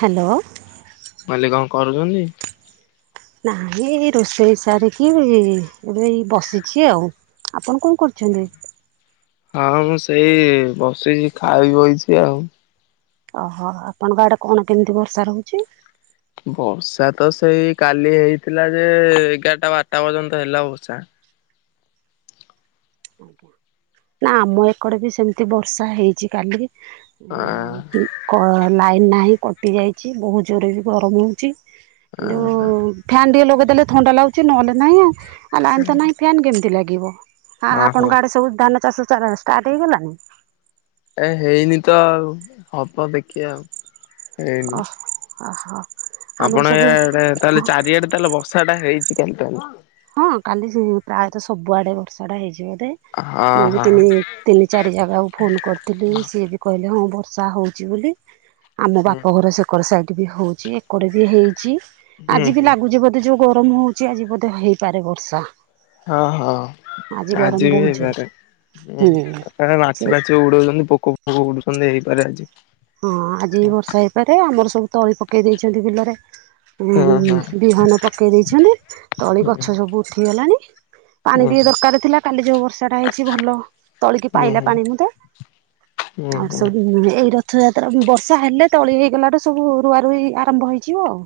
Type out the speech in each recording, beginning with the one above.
Hello. ମୁଁ କହିଲି କଣ କରୁଛନ୍ତି? ନାଇଁ ଏ ରୋଷେଇ ସାରିକି ଏବେ ଏଇ ବସିଛି ଆଉ ଆପଣ କଣ କରୁ ହଁ ମୁଁ ସେଇ ବସିଛି ଖାଇ ବଇଚି ଆଉ। ଓହୋ ଆପଣଙ୍କ ଆଡେ କଣ କେମିତି ବର୍ଷା ରହୁଚି। ବର୍ଷା ତ ସେଇ କାଲି ହେଇଥିଲା ଯେ ଏଗାରଟା ବାରଟା ପର୍ଯ୍ୟନ୍ତ ହେଲା ବର୍ଷା। ନା ଆମ ଏକଡେ ବି ସେମିତି ବର୍ଷା ହେଇଛି କାଲି ଆ ଏମିତି ଲାଇନ ନାହିଁ କଟି ଯାଇଛି ବହୁତ ଜୋରେ ବି ଗରମ ହେଉଛି। କିନ୍ତୁ ଫ୍ୟାନ୍ ଟିକେ ଲଗେଇଦେଲେ ଥଣ୍ଡା ଲାଗୁଛି ନହେଲେ ନାଇଁ ଆଉ। ଆ ଲାଇନ୍ ତ ନାହିଁ ଫ୍ୟାନ୍ କେମିତି ଲାଗିବ? ଆ ହଁ ହଁ ଆପଣଙ୍କ ଆଡ଼େ ସବୁ ଧାନ ଚାଷ ଷ୍ଟାର୍ଟ ହେଇଗଲାନି? ଏ ହେଇନି ତ ଆଉ ହବ ଦେଖିବା ଆଉ। ହେଇନି ଓ, ଓହୋ। ଆମର ଆପଣ ସବୁ ଇଆଡେ ତାହେଲେ ଚାରିଆଡେ ତାହେଲେ ବର୍ଷା ଟା ହେଇଛି କାଲି ତାହେଲେ? ହଁ କାଲି ସେ ପ୍ରାୟତଃ ସବୁଆଡେ ବର୍ଷା ଟା ହେଇଚି ବୋଧେ। ହଁ ମୁଁ ବି ହଁ ତିନି, ତିନି ଚାରି ଜାଗାକୁ ଫୋନ୍ କରିଥିଲି ସିଏ ବି କହିଲେ ହଁ ବର୍ଷା ହଉଛି ବୋଲି। ଆମ ହୁଁ ବାପ ଘର ସେ ଏକର ସାଇଡ୍ ବି ହୋଉଛି ଏକଡେ ବି ହେଇଛି। ହୁଁ ଆଜି ବି ହୁଁ ଲାଗୁଛି ବୋ ତି ଯୋଉ ଗରମ ହୋଉଛି ଆଜି ବୋଧେ ହେଇପାରେ ବର୍ଷା। ହଁ ହଁ, ଗରମ ଆଜି ବି ବହୁତ ଜୋର ହେଇପାରେ। ହୁଁ ମାଛି ବାଛି ସେ ଉଡଉଛନ୍ତି, ପୋକ ଫୋକ ଉଡୁଛନ୍ତି ହେଇପାରେ ଆଜି। ହଁ ଆଜି ବି ହୁଁ ବର୍ଷା ହେଇପାରେ ଆମର ସବୁ ତଳି ପକେଇ ଦେଇଛନ୍ତି ବିଲରେ। ଉ ହୁଁ ବିହନ ପକେଇ ଦେଇଛନ୍ତି। ତଳି ହୁଁ ଗଛ ସବୁ ଉଠିଗଲାଣି। ପାଣି ହୁଁ। ଟିକେ ଦରକାର ଥିଲା। କାଲି ଯୋଉ ବର୍ଷା ଟା ହେଇଛି ଭଲ ତଳିକି ହୁଁ ପାଇଲା ହୁଁ ପାଣି ମୁଦେ। ହୁଁ ଆଉ ହୁଁ ସବୁ ଏଇରା ରଥଯାତ୍ରା ବର୍ଷା ହେଲେ ତଳି ହେଇଗଲାଠୁ ସବୁ ରୁଆ ରୁଇ ଆରମ୍ଭ ହେଇଯିବ ଆଉ।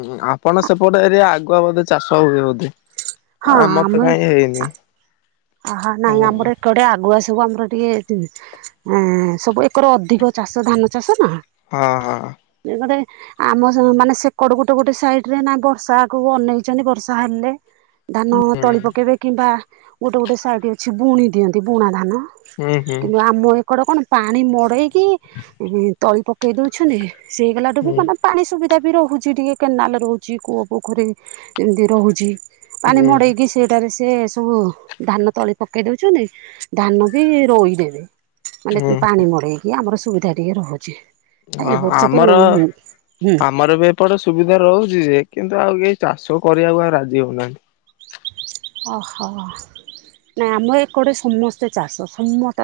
ହଁ ଆପଣ ସେପଟେ ଏରିଆ ଆଗୁଆ ବୋଧେ ଚାଷ ହୁଏ ବୋଧେ? ହଁ ଆମର ତ କାହିଁ ହେଇନି। ଆହା, ହଁ ନାଇଁ ଆମର ଏଆଡେ ଆଗୁଆ ସବୁ ଆମର ଟିକେ ଆ-ସବୁ ଆଙ୍କର ଅଧିକ ଚାଷ ଧାନ ଚାଷ ନା, ହଁ ହଁ ଏକରେ ଆମ ସେ ମାନେ ସେକଡୁ ଗୋଟେ ଗୋଟେ, ସାଇଡ୍ ରେ ନା ବର୍ଷାକୁ ଅନେଇଛନ୍ତି ବର୍ଷା ହେଲେ ଧାନ ତଳି ପକେଇବେ କିମ୍ବା ଗୋଟେ ଗୋଟେ ସାଇଡ୍ ଅଛି ବୁଣି ଦିଅନ୍ତି। ବୁଣା ଧାନ ହୁଁ ହୁଁ କିନ୍ତୁ ହୁଁ। ଆମ ଏପ ଏକଡ କଣ, ପାଣି ମଡେଇକି ତଳି ପକେଇ ଦଉଛନ୍ତି। ସେଇଗଲାଠୁ ବି କଣ ପାଣି ସୁବିଧା ବି ରହୁଛି ଟିକେ। କେନାଲ୍ ରହୁଛି, କୂଅ ପୋଖରୀ ଏମିତି ରହୁଛି। ପାଣି ହୁଁ ମଡେଇକି ସେଟାରେ ସେ ସବୁ ଧାନ ତଳି ପକେଇ ଦଉଛନ୍ତି। ଧାନ ବି ରୋଇଦେବେ, ମାନେ ହୁଁ ପାଣି ମଡ଼େଇି କି ଆମର ସୁବିଧା ଟିକିଏ ରହୁଛି। ହ ଏଇ ବର୍ଷ ତ ଆମର, ହୁଁ ଆମର ବି ଏପଟ ସୁବିଧା ରହୁଛି ଯେ, କିନ୍ତୁ ଆଉ କେହି ଚାଷ କରିବାକୁ ଆଉ ରାଜି ହେଉନାହାନ୍ତି। ଓହୋ। ନାଇଁ ଆମ ଏକଡ଼େ ସମସ୍ତେ ଚାଷ। ସମସ୍ତେ ତ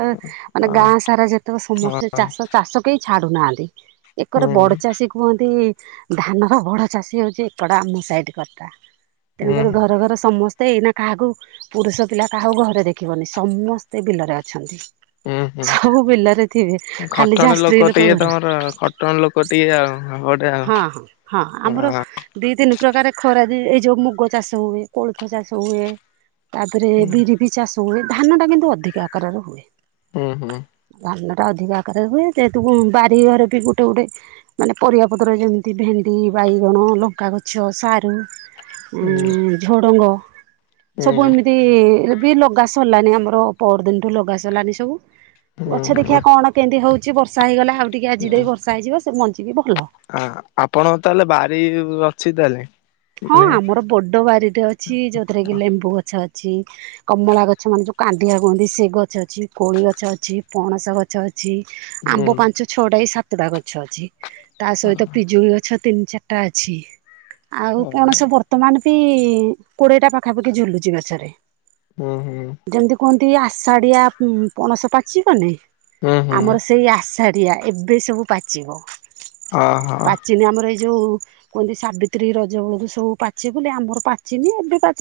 ମାନେ ହଁ ଗାଁ ସାରା ଯେତେବେଳେ ହଁ ସମସ୍ତେ ଚାଷ ଚାଷ କେହି ଛାଡ଼ୁନାହାଁନ୍ତି। ହୁଁ ଏକର ବଡ ହୁଁ। ଚାଷୀ କୁହନ୍ତି ଧାନର ବୋଡ ଚାଷୀ ହୋଉଛି ଏକଡ ଆମ ସାଇଡ୍ ଘର ଟା। ତେଣୁକରି ଘରେ ଘରେ ସମ ଏଇନା କାହାକୁ ପୁରୁଷ ପିଲା କାହାକୁ ଘରେ ଦେଖିବନି, ସମସ୍ତେ ବିଲରେ ଅଛନ୍ତି। ହୁଁ ହୁଁ ସବୁ ବିଲରେ ଥିବେ। ଖାଲି ଖଟଣ ଯାହା ସ୍ତ୍ରୀ ଲୋକ ଟିକେ ଘରେ। ତମର ଖଟଣ ଲୋକ ଟିକେ ଆଉ ଗୋଟେ ଆଉ। ହଁ, ହଁ ଆମର ଦିଇ ତିନି ପ୍ରକାର ଖରା ଯେ ଏଇ ଯୋଉ ମୁଗ ଚାଷ ହୁଏ, କୋଳଥ ଚାଷ ହୁଏ ତା ଦେହେରେ ବିରି ବି ଚାଷ ହୁଏ ଧାନ ଟା କିନ୍ତୁ ଅଧିକ ଆକାରରେ ହୁଏ। ହୁଁ, ହୁଁ। ଧାନ ଟା ଅଧିକା ଆକାରରେ ହୁଏ। ଯେହେତୁ ବାରିଘରେ ବି ଗୋଟେ ଗୋଟେ ମାନେ ପରିବା ପତ୍ର ଯେମିତି ଭେଣ୍ଡି, ବାଇଗଣ, ଲଙ୍କା ଗଛ, ସାରୁ ହୁଁ ଉଁ ଝୁଡଙ୍ଗ ହୁଁ ହୁଁ ସବୁ ଏମି ବି ବି ଲଗା ସରିଲାନି ଆମର ପହର ଦିନଠୁ ଲଗା ସଲାଣି ସବୁ। ହୁଁ ଗଛ ହୁଁ ଦେଖିବା ହୁଁ। କଣ କେମିତି ହଉଛି ବର୍ଷା ହେଇଗଲା ଆଉ ଟିକେ ଆଜି ଦେଇ ବର୍ଷା ହେଇଯିବ ସେ ମଞ୍ଚିବି ଭଲ। ଆ ଆପଣ ତାହେଲେ ବାରି ଅଛି ତାହେଲେ? ହଁ ମାନେ ଆମର ବଡ ବାରିଟେ ଅଛି। ଯୋଉଥିରେ କି ଲେମ୍ବୁ ଗଛ ଅଛି। କମଳା ଗଛ ମାନେ ଯୋଉ କାଣ୍ଡିିଆ କୁହନ୍ତି, ସେ ଗଛ ଅଛି, କୋଳି ଗଛ ଅଛି, ପଣସ ଗଛ ଅଛି। ହୁଁ ଆମ୍ବ ପାଞ୍ଚ ଛଟା କି ସାତଟା ଗଛ ଅଛି। ତା ସହିତ ପିଜୁଳି ଗଛ ତିନି ଚାରିଟା ଅଛି ଆଉ ହୁଁ ପଣସ ବର୍ତ୍ତ। ତ ମାନ ବି କୋଡେଇଟା ପାଖାପାଖି ଝୁଲୁଚି ଗଛରେ। ହୁଁ ଯେମିତି କୁହନ୍ତି ଆଷାଢଡିଆ ପଣସ ପାଚ କନି ହୁଁ ଆମର ସେଇ। ପାଡ଼ିଆ ଏବେ ସବୁ ପାଚିବ ଅହ ପାଚିନି ଆମର ଏଇ ଯେଉ। କି ସାବିତ୍ରୀ ର। ଯେଳୁ ସବୁ ପାଚ ବୋଲି ଆମର ପାଚିନି ଏବେ ପାଚ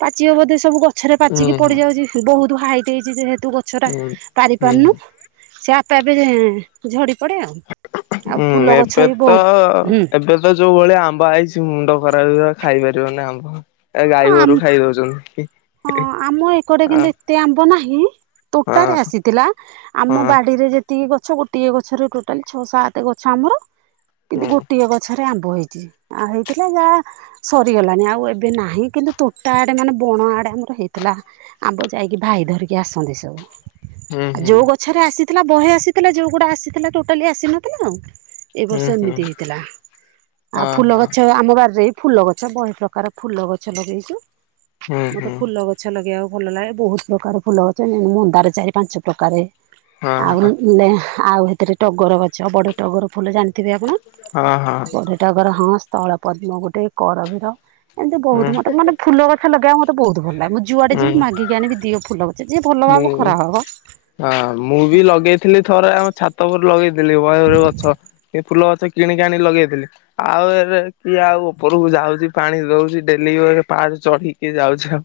ପାଚିବ ବୋଧେ ସବୁ ଗଛ। ଗଛରେ ହୁଁ ପାଚିକି ପଡି ହୁଁ ଯାଉଛି ବହୁତ ହାଇଟ୍ ହେଇଛି ଯେହେତୁ ଗଛ ଟା ହୁଁ। ପାରି ହୁଁ ପାରୁନୁ। ସେପେ ଏବେ ଝଡି ପଡେ ଆଉ। ଆଉ ହୁଁ ଫୁଲ ଗଛ ଏବେ ବି ତ ବହୁତ ହୁଁ ଏବେ। ଯୋଉ ଭଳିଆ ଆମ୍ବ ହେଇଛି ମୁଣ୍ଡ ଖରାଇ ଖାଇପାରିବନି ଆମ୍ବ। ଗାଈ ଆମ ଗୋରୁ ଖାଇଦଉଛନ୍ତିୁ। ହଁ ଆମ ଏକଟେ କିନ୍ତୁ ଏତେ ଆମ୍ବ ନାହିଁ। ତୋଟାରେ ହଁ ଆସିଥିଲା ଆମ ହଁ ବାଡ଼ିରେ ଯେ ତିକି ଗଛ ଗୋଟିଏ ଗଛରେ ଟୋଟାଲ ଛଅ ସାତ ଗଛ ଆମର କିନ୍ତୁ ହୁଁ ଗୋଟିଏ ଗ ଛରେ ଆମ୍ବ ହୋଇଛି। ଆଉ ହେଇଥିଲା ଯାହା ସରିଗଲାଣି ଆଉ ଏବେ ନାହିଁ କିନ୍ତୁ ତୋଟା ଆଡେ ମାନେ ବଣ ଆଡେ। ଆମର ହେଇଥିଲା ଆମ୍ବ ଯାଇକି ଭାଇ ଧରିକି ଆସନ୍ତି ସବୁ। ହୁଁ ହୁଁ। ପ ଛରେ ଆସିଥିଲା ବହେ ଆସିଥିଲା ଯଉଗୁଡା ଆସିଥିଲା ଟୋଟାଲି ଆସିନଥିଲା ଆଉ। ଏ ହୁଁ ବର୍ଷ ହୁଁ ଏମିତି ହେଇଥିଲା ଆଉ ହଁ ଫୁଲ ହଁ ଗଛ ଆମ ବାରିରେ। ଫୁଲ ଗଛ ବହୁ ପ୍ରକାର ଫୁଲ ଗଛ ଲଗେଇଛୁ। ହୁଁ ମତେ ହୁଁ। ଫୁଲ ଗଛ ଲଗେଇବାକୁ ଭଲ ଲାଗେ ବହୁତ ପ୍ରକାର ଫୁଲ ଗଛ ମ ମନ୍ଦାରେ ଚାରି ପାଞ୍ଚ ପ୍ରକାର। ହଁ ହଁ ଆଉଲେ ଆଉ। ଏଥିରେ ଟଗର ଗଛ ଆଉ ବଡ ଟଗର ଫୁଲ ଜାଣିଥିବେ ଆପଣ ହଁ ହଁ। ବଢ଼େ। ଟକର ହଁ ସ୍ଥଳ ପଦ୍ମ ଗୋଟେ କରବୀର ଏମିତି ବହୁତ ମତେ ମାନେ ଫୁଲ ଗଛ ଲଗେଇବା ମତେ ବହୁତ। ଭଲ ଲାଗେ ମୁଁ ହୁଁ ଯୁଆଡେ ହୁଁ ଯିବି ମାଗିକି ଆଣିବି ଦିଅ ଫୁଲ ଗଛ ଯିଏ ଭଲ ଭାବୁ ମୁଁ ଖରାପ ହବ। ହଁ ମୁଁ ବି ଲଗେଇଥିଲି ଥରେ ଆମ ଛାତ ଉପୁର ଲଗେଇଥିଲି ବୟର ଗଛ କି। ଫୁଲ ଗଛ କିଣିକି ଆଣି ଲଗେଇଥିଲି। ଆଉ ଏରେ କିଏ ଆଉ ଉପରକୁ ଯାଉଛି ପାଣି ଦଉଛି ଡେଲି ପା ଚଢିକି ଯାଉଛି ଆଉ।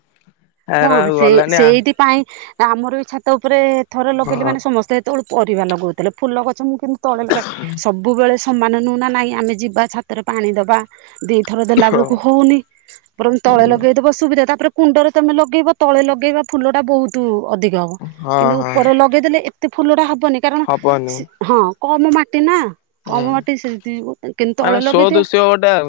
ହଁ ହେରା ଆଉ ସେଇ ଗଲାନି ଆଉ ସେଇ। ପାଇଁ ଆମର ବି ଛାତ ଉପରେ ଥରେ ଲଗେଇଲେ ହଁ। ମାନେ ସମସ୍ତେ ଯେତେବେଳେ ପରିବା ଲଗଉଥିଲେ ଫୁଲ ଗଛ ମୁଁ କିନ୍ତୁ ତଳେ ଲଗାଏ ସବୁବେଳେ ସମାନ ନୁହେଁନା ନାହିଁ ଆମେ ଯିବା ଛାତରେ ପାଣି ଦେବା ଦିଥର ଦେଲା ବେଳକୁ ହଉନି ବରଂ ତଳେ ଲଗେଇଦବ ସୁବିଧା ତାପରେ କୁଣ୍ଡର ତମେ ଲଗେଇବ ତଳେ ଲଗେଇବା ଫୁଲଟା ବହୁତ ଅଧିକ ହବ ହଁ କିନ୍ତୁ ହଁ ଉପରେ ଲଗେଇଦେଲେ ଏତେ ଫୁଲଟା ହବନି କାରଣ ହବନି ସେ ହଁ କମ ମାଟି ନା କମ ହୁଁ ମାଟି ସେମିତି କିନ୍ତୁ ମାନେ ତଳେ ଲଗେଇଦିଅ ସୋଦୃଶ୍ୟ ଗୋଟେ ଆଉ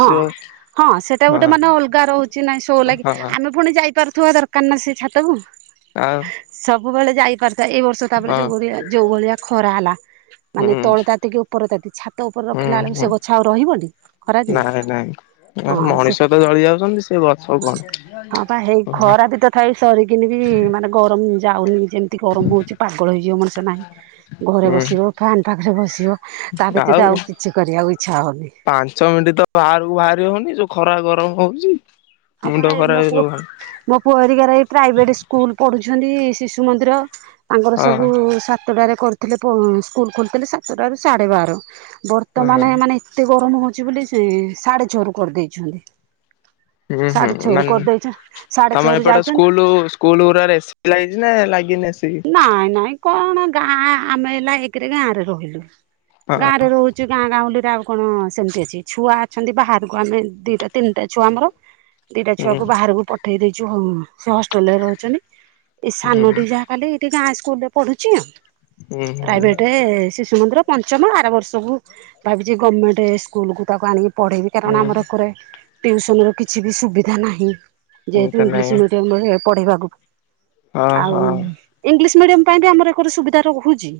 ହଁ ହଁ ସେଇଟା ଗୋଟେ ମାନେ ହଁ ଅଲଗା ରହୁଛି ନାଇଁ ସୋ ଲାଗି ହଁ ଆମେ ପୁଣି ଯାଇପାରୁଥିବା ଦରକାର ନା ସେ ଛାତକୁ ଆଉ ସବୁବେଳେ ଯାଇପାରୁଥିବା ଏଇ ବର୍ଷ ତାପରେ ହଁ ଯୋଉ ଭଳିଆ ଯୋଉ ଭଳିଆ ଖରା ହେଲା ମାନେ ହୁଁ ତଳେ ତାତିକି ଉପର ତାତି ଛାତ ଉପରେ ହୁଁ ରଖିଲା ବେଳକୁ ହୁଁ ସେ ଗଛ ଆଉ ରହିବଟି ଖରାଦିନ ଆ ମଣିଷ ତ ଜଳି ଯାଉଛନ୍ତି ସେ ଗଛ କଣ ହଁ ପା ହେଇ ଖରା ବି ତଥାପି ସରିକିନି ବି ମାନେ ଗରମ ଯାଉନି ଯେମିତି ଗରମ ହଉଛି ପା ପାଗଳ ହେଇଯିବ ମଣିଷ ନାହିଁ ଘରେ ହୁଁ ବସିବ ଫ୍ୟାନ ପାଖରେ ବସିବ ତା ବ୍ୟତୀତ ଆଉ କିଛି କରିବାକୁ ଇଚ୍ଛା ହଉନି ପାଞ୍ଚ ମିନିଟ ତ ବାହାରକୁ ବାହାରି ହଉନି ଯୋଉ ଖରା ଗରମ ହଉଛି ହଁ ପା ମୁଣ୍ଡ ଏ ମୋ ଖରାପ ପୁଅ ହେଇଯିବ ମୋ ପୁଅ ହେରିକାର ଏଇ ପ୍ରାଇଭେଟ୍ ସ୍କୁଲ ପଢ଼ୁଛନ୍ତି ଶିଶୁ ମନ୍ଦିର ତାଙ୍କର ହଁ ସବୁ ସାତଟାରେ କରିଥିଲେ ପର ସ୍କୁଲ ଖୋଲିଥିଲେ ସାତଟା ରୁ ସାଢେ ବାର ତ ମାନେ ହୁଁ ମାନେ ଏତେ ଗରମ ହଉଛି ବୋଲି ସେ ସାଢେ ଛଅରୁ କରିଦେଇଛନ୍ତି ହୁଁ ହୁଁ ସାଢେ ଛଅରୁ ମାନେ କରିଦେଇଛ ସାଢେ ତମ ଛଅରୁ ଏପଟ ଯାଉଛନ୍ତି। ସ୍କୁଲ ସୁ ସ୍କୁଲ ଗୁଡାରେ ଏସିି ଲାଗଛି ନା ଲାଗିିନି ଏସି। ନାଇଁ ନାଇଁ କଣ ଗାଁ ଆମେ ହେଲା ଏକେରେ ଗାଁରେ ରହିଲୁ। ହଁ ଗାଁ ରେ ରହୁଛି ଗାଁ ଗାଁଉଁଲିରେ ଆଉ। କଣ ସେମିତି ଅଛି ଛୁଆ ଅଛନ୍ତି ବାହାରକୁ ଆମେ ଦିଟା ତିନିଟା ଛୁଆ ଆମର। ଦିଟା ହୁଁ ଛୁଆକୁ ବାହାରକୁ ପଠେଇ ଦେଇଛୁ ହୁଁ ସେ ହଷ୍ଟେଲ ରେ ରହୁଛନ୍ତି ଏଇ ହୁଁ ସାନଟି ଯାହା। ଖାଲି ଏଠି ଗାଁ ସ୍କୁଲରେ ପଢୁଛି ହୁଁ ହୁଁ ପ୍ରାଇଭେଟ ସି ମନ୍ଦିର ପଞ୍ଚମ ଆର ବର୍ଷକୁ ଭାବିଛି ଗମେଣ୍ଟ ସ୍କୁଲକୁ ତାକୁ ଆଣିଗି ପଢ଼େଇବି କାରଣ ହୁଁ। ଆମର ଏକରେ ଟିଉସନ ର କିଛିବି ସୁବିଧା ନାହିଁ। ଯେହେତୁ ଏମିତି ଇଂଲିଶ ନାଇଁ ମିଡିୟମରେ ପଢେଇବାକୁ ହଁ ଆଉ। ହଁ ଇଂଲିଶ ମିଡିୟମ ପାଇଁ ବି ଆମର ଏକରେ ସୁବିଧା ରହୁଛି।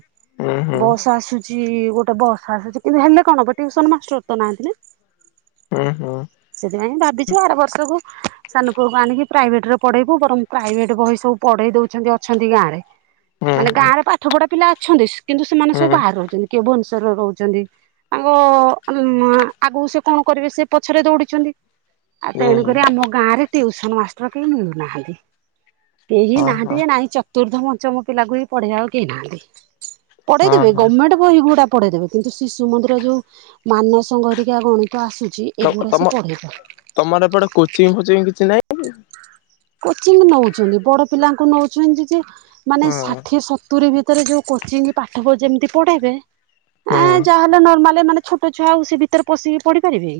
ହୁଁ ହୁଁ ବସ ଆସୁଛି ଗୋଟେ ବସ ଆସୁଛି କିନ୍ତୁ ହେଲେ କଣ ହବ ଟ୍ୟୁସନ ମାଷ୍ଟର ତ ନାହାଁନ୍ତି ନା। ଉଁ ହୁଁ। ସେଥିପାଇଁ ଭାବିଛୁ ଆର ବର୍ଷକୁ। ସାନ ପୁଅକୁ ଆଣିକି ପ୍ରାଇଭେଟ ରେ ପଢେଇବୁ ବରଂ ପ୍ରାଇଭେଟ ବହି ସବୁ ପଢେଇ ଦଉଛନ୍ତି ଅଛ ଛନ୍ତି ଗାଁରେ ହୁଁ ମାନେ ହୁଁ। ଗାଁରେ ପାଠ ପଢା। ପିଲା ଅଛନ୍ତି କିନ୍ତୁ ସେମାନେ ସବୁ ହୁଁ ବାହାରେ ରହୁଛନ୍ତି କିଏ ଭବନେଶ୍ୱରରେ ରହୁଛନ୍ତି। ତାଙ୍କ ଆଗକୁ ସେ କଣ କରିବେ ସେ ପଛରେ ଦୌଡିଛନ୍ତି। ଆଉ ହୁଁ ତେଣୁ ହୁଁ କରି ଆମ ଗାଁ ରେ ଟିଉସନ ମାଷ୍ଟର କେହି ମିଳୁନାହାନ୍ତି। କେହି ହଁ ନାହାନ୍ତି ହଁ ଯେ ନାଇଁ ଚତୁର୍ଥ ପଞ୍ଚମ ପିଲାକୁବି ପଢେଇବାକୁ କେହି ନାହାନ୍ତି। ପଢେଇ ହଁ ଦେବେ ହଁ ଗମେଣ୍ଟ। ବହିଗୁଡ଼ା ପଢେଇଦେବେ କିନ୍ତୁ ଶିଶୁ ମନ୍ଦିର ଯୋଉ ମାନସଘରିକା ଗଣିତ ଆସୁଚି। ତମ ତମ ତମର ଏପଟେ କୋଚିଂ ଫୋଚିଂ କିଛି ନାହିଁ? କୋଚିଂ ନଉଛନ୍ତି ବଡ ପିଲାଙ୍କୁ ନଉଛନ୍ତି ଯେ ମାନେ ହଁ ଷାଠିଏ ସତୁ ସତୁରି ଭିତରେ ଯୋଉ କୋଚିଂ ପାଠବି ଯେମିତି ପଢେଇ ବେ ଆ ହୁଁ ଯାହାହଲେ ନର୍ମାଲି ମାନେ। ଛୋଟ ଛୁଆ ଆଉ ସେ ଭିତରେ ପଶିକି ପଢିପାରିବେ।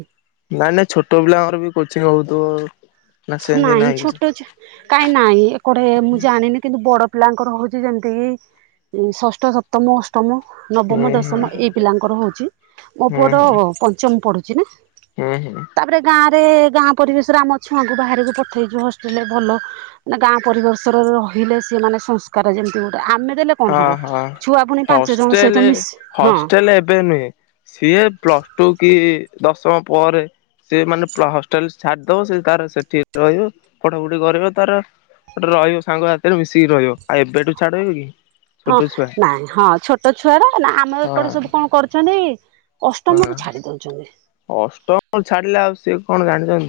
ନାଇଁ ନାଇଁ ଛୋଟ ପିଲାଙ୍କର ବି କୋଚିଂ ହଉଥିବ। ନା ସେମିତି ନାହିଁ କିଛି? ଛୋଟ ଛୁଆ କାଇଁ ନାଇଁ ଏପଟେ ମୁଁ ଜାଣିନି କିନ୍ତୁ ବଡ ପିଲାଙ୍କର ହଉଛି ଯେମିତିକି। ଷଷ୍ଠ ସପ୍ତମ ଅଷ୍ଟ ମ ହୁଁ ନବମ ହୁଁ ଦଶମ ଏଇ ପିଲାଙ୍କର ହଉଛି ମୋ ହୁଁ ପୁଅତ ହୁଁ ପଞ୍ଚମ ପଢ଼ୁଛି ନା। ହୁଁ ହୁଁ। ତାପରେ ଗାଁରେ ଗାଁ ପରିବେଶରେ ଆମ ଛୁଆଙ୍କୁ ବାହାରକୁ ପଠେଇଛୁ ହଷ୍ଟେଲରେ ଭଲ। ମାନେ ଗାଁ ପରିବର୍ଷରେ ରହିଲେ ସିଏ ମାନେ ସଂସ୍କାର ଯେମିତି ଗୋଟେ ଆମେ ଦେଲେ। କଣ ହଁ ହବ ହଁ ଛୁଆ ପୁଣି ପାଞ୍ଚ ଜଣ ସହିତ ହଷ୍ଟେଲ ମିଶି ହଁ ହଷ୍ଟେଲ ଏବେ ନୁହେଁ। ସିଏ ପ୍ଲସ ଟୁ କି ଦଶମ ପରେ। ସେ ମାନେ ହଷ୍ଟେଲ ଛାଡିଦବ ସେ ତାର ସେଠି ରହିବ ପଢା ପୁଢ଼ି କରିବ ତାର। ଗୋଟେ ରହିବ ସାଙ୍ଗ ସାଥିରେ ମିଶିକି ରହିବ ଆଉ ଏବେଠୁ ଛାଡହବ କି। ହଁ ଛୋଟ ଛୁଆ ନାଇଁ ହଁ ଛୋଟ ଛୁଆର ନା ଆମର ହଁ ଏକଡେ ସବୁ କଣ କରୁଛନ୍ତି। ହଁ। ଅଷ୍ଟମରୁ ଛାଡି ଦଉଛନ୍ତି। ଅଷ୍ଟମ ଛାଡିଲେ ଆଉ ସିଏ କଣ ଜାଣିଛନ୍ତି।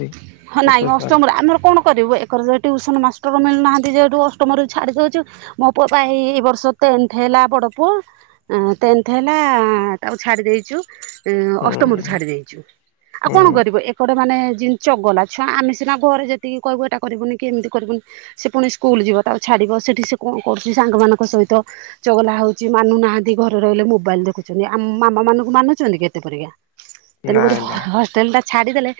ହଁ ଛୋଟ ନାଇଁ ଛୁଆ ଟା ଅଷ୍ଟମରେ ଆମର କଣ କରିବୁ ଏକର ଯେ ଟ୍ୟୁସନ ମାଷ୍ଟର ମିଳୁନାହାନ୍ତି ଯେହଠୁ ଅଷ୍ଟମରୁ ଛାଡି ଦଉଛୁ। ମୋ ପୁଅ ବା ଏଇ ଏଇ ବର୍ଷ ତ ଟେନ୍ଥ ହେଲା ବଡ ପୁଅ। ଟେନ୍ଥ ହେଲା ତାକୁ ଛାଡି ଦେଇଛୁ। ଅଷ୍ଟମରୁୁ ହୁଁ। ଛାଡି ଦେଇଛୁ ଆଉ ହୁଁ କଣ କରିବ ଏକଟେ ମାନେ ଯି ଚଗଲା ଛୁଆ ଆମେ ସିନା ଘରେ ଯେତିକି କହିବୁ ଏଟା କରିବୁନି କି ଏମିତି କରିବୁନି। ସେ ପୁଣି ସ୍କୁଲ ଯିବ ତାକୁ ଛାଡିବ ସେଠି ସେ କଣ କରୁଛି ସାଙ୍ଗମାନଙ୍କ ସହିତ। ଚଗଲା ହଉଛି ମାନୁନାହାନ୍ତି ଘରେ ରହିଲେ ମୋବାଇଲ ଦେଖୁଛନ୍ତି ଆ ମାମା ମାନଙ୍କୁ ମାନୁଛନ୍ତି ଏତେ ପରିକା। ତେଣୁ କରି ନାଇଁ ହ ନାଇଁ ହଷ୍ଟେଲ ଟା ଛାଡିଦେଲେ।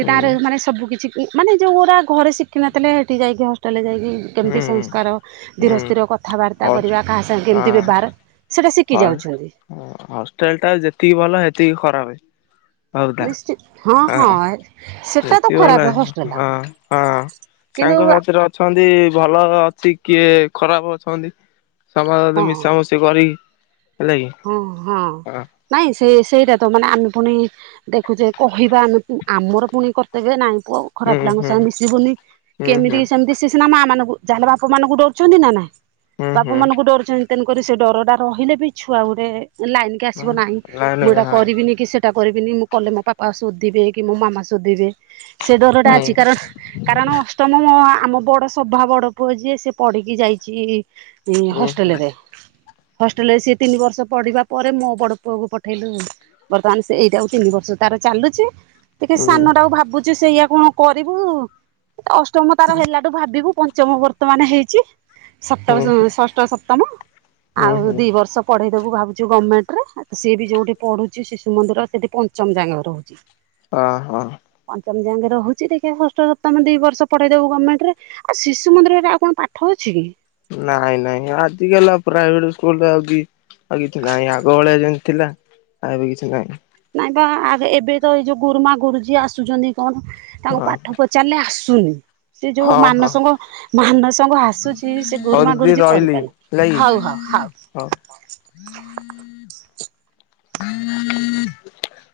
ହୁଁ ତାରେ ମାନେ ସବୁକଛି ମାନେ ଯେଉଁଗୁଡ଼ା ଘରେ ଶିଖିନଥିଲେ ହେଟି ଯାଇକି ହଷ୍ଟେଲରେ ଯାଇକି କେମିତି ହୁଁ ସଂସ୍କାର ହୁଁ ଧୀର ସ୍ଥିର କଥାବାର୍ତ୍ତା ହଉ କରିବା କାହା ସାଙ୍ଗେ କେମିତି ବ୍ୟବହାର ସେଟା ଶିକି ଯାଉଛନ୍ତି। ଉ ହଷ୍ଟେଲଟା ଯେତିକି ଭଲ ହେତିକି ଖରାପେ। ହଉତା ହଁ ସେଟା ତ ଯେତିକି ଖରାପ ଭଲ ହଷ୍ଟେଲ ହେ ହଁ ହଁ। ସାଙ୍ଗ କିନ୍ତୁ ହତିର ଅଛନ୍ତି ଭଲ ଅଛି କିଏ ଖରାପ୍ ଅଛନ୍ତି ହଁ ସମସ୍ତେ ମିଶାମଶି କରିକି ହଁ ହଁ ନାଇଁ ସେ ସେଇରାତ ମାନେ ଆମେ ଫୁଣି ଦେଖୁଛେ କହିବା ଆମେ ଆମର ପୁଣି କର୍ତବ୍ୟ ନାଇଁ ପୁଅ ଖରାପ୍ ହୁଁ ପିଲାଙ୍କ ହୁଁ। ସାଙ୍ଗ ମିଶିବୁନି ହୁଁ କି ହୁଁ ଏମିତିକି ସେମିତି ସିଏ ସିନା ମା ମାନଙ୍କୁ ଯାହାେଲେ ବାପା ମାନଙ୍କୁ ଡରଛନ୍ତିନା ନାଇଁ। ହୁଁ ବାପା ହୁଁ ମାନଙ୍କୁ ଡରୁଛନ୍ତି ତେଣୁକରି ସେଡରଟା ରହିଲେବି ଛୁଆ ଗୋଟେ ଲାଇନ୍ କି ଆସିବ ନାହିଁ ଲାଇନ ମୁଁ ଏଇଟା ହଁ କରିବିନି କିସେ ସେଟା କରିବିନି ମୁଁକଲେ ମୋ ପାପା ଶୋଦିବେକି ମୋ ମାମା ଶୋଦିବେ ସେ ଡରଟା ହୁଁ ଅଛି କାରଣ କାରଣ ଅଷ୍ଟମ ମୋ ଆମ ବଡ଼ ସଭା ବଡ଼ ପୁଅଯିଏ ସେପଢିକି ଯାଇଚି ହୁଁ ହୁଁ। ହଷ୍ଟେଲରେ। ହଷ୍ଟେଲରେ ସିଏ ତିନି ବର୍ଷ ପଢିବା ପରେ ମୋବଡ଼ ପୁଅକୁ ପଠେଇଲୁ ବର୍ତ୍ତମାନସେ ଏଇଟାକୁ ତିନି ବର୍ଷ ତାର ଚାଲୁଚି ଟିକେ ହୁଁ ସାନ ଟାକୁ ଭାବୁଚୁ ସେଇଆ କଣ କରିବୁ ଅଷ୍ଟମ ତାର ହେଲାଠୁ ଭାବିବୁ ପଞ୍ଚମ ବର୍ତ୍ତମାନେ ହେଇଚି ହୁଁ ସପ୍ତମ ଷଷ୍ଠ ସପ୍ତମ ହୁଁ ଆଉ ହୁଁ ଦିବର୍ଷ ପଢେଇଦବୁ ଭାବୁଚୁ ଗଭର୍ଣ୍ଣମେଣ୍ଟରେ ଆ ସିଏବି ଯୋଉଠି ପଢୁଛି ଶିଶୁ ମନ୍ଦିର ସେଠି ପଞ୍ଚମ ଜାଙ୍ଗ ରହୁଚି। ଅଁ ହଁ। ପଞ୍ଚମ ଯାଙ୍ଗେ ରହୁଚି ଦେଖିଆ ଷଷ୍ଠ ସପ୍ତମ ଦିବର୍ଷ ପଢେଇ ଦବୁ ଗର୍ଣ୍ଣମେଣ୍ଟରେ ଆଉ ଶିଶୁ ମନ୍ଦିରରେ ଆଉ କଣ ପାଠ ଅଛିକି। ନାଇଁ ନାଇଁ ଆଜିକାଲି ପ୍ରାଇଭେଟ ସ୍କୁଲରେ ଆଉବି ଆଉ କିଛି ନାହିଁ ଆଗ ଭଳିଆ ଯେମତି ଥିଲା ଆଉଏବେ କିଛି ନାହିଁ। ନାଇଁବା ଆଗେ ଏବେତ ଏଇଯୋଉ ଗୁରୁମା ଗୁରୁଜୀ ଆସୁଛନ୍ତି କଣ ତାଙ୍କୁ ହଁ। ପାଠ ପ ଚାରିଲେ ଆସୁନି। ସେ ଯୋଉ ହଁ ହଁ ମାନସଙ୍କ ମାନସଙ୍କ ଆସୁଛି ହଉ ସେଗୁରୁମା ଦିଦି ଗୁରୁଜୀ କରିପାରୁନି। ହଉ ହଉ ହଉ। ହୋଉ। [inaudible]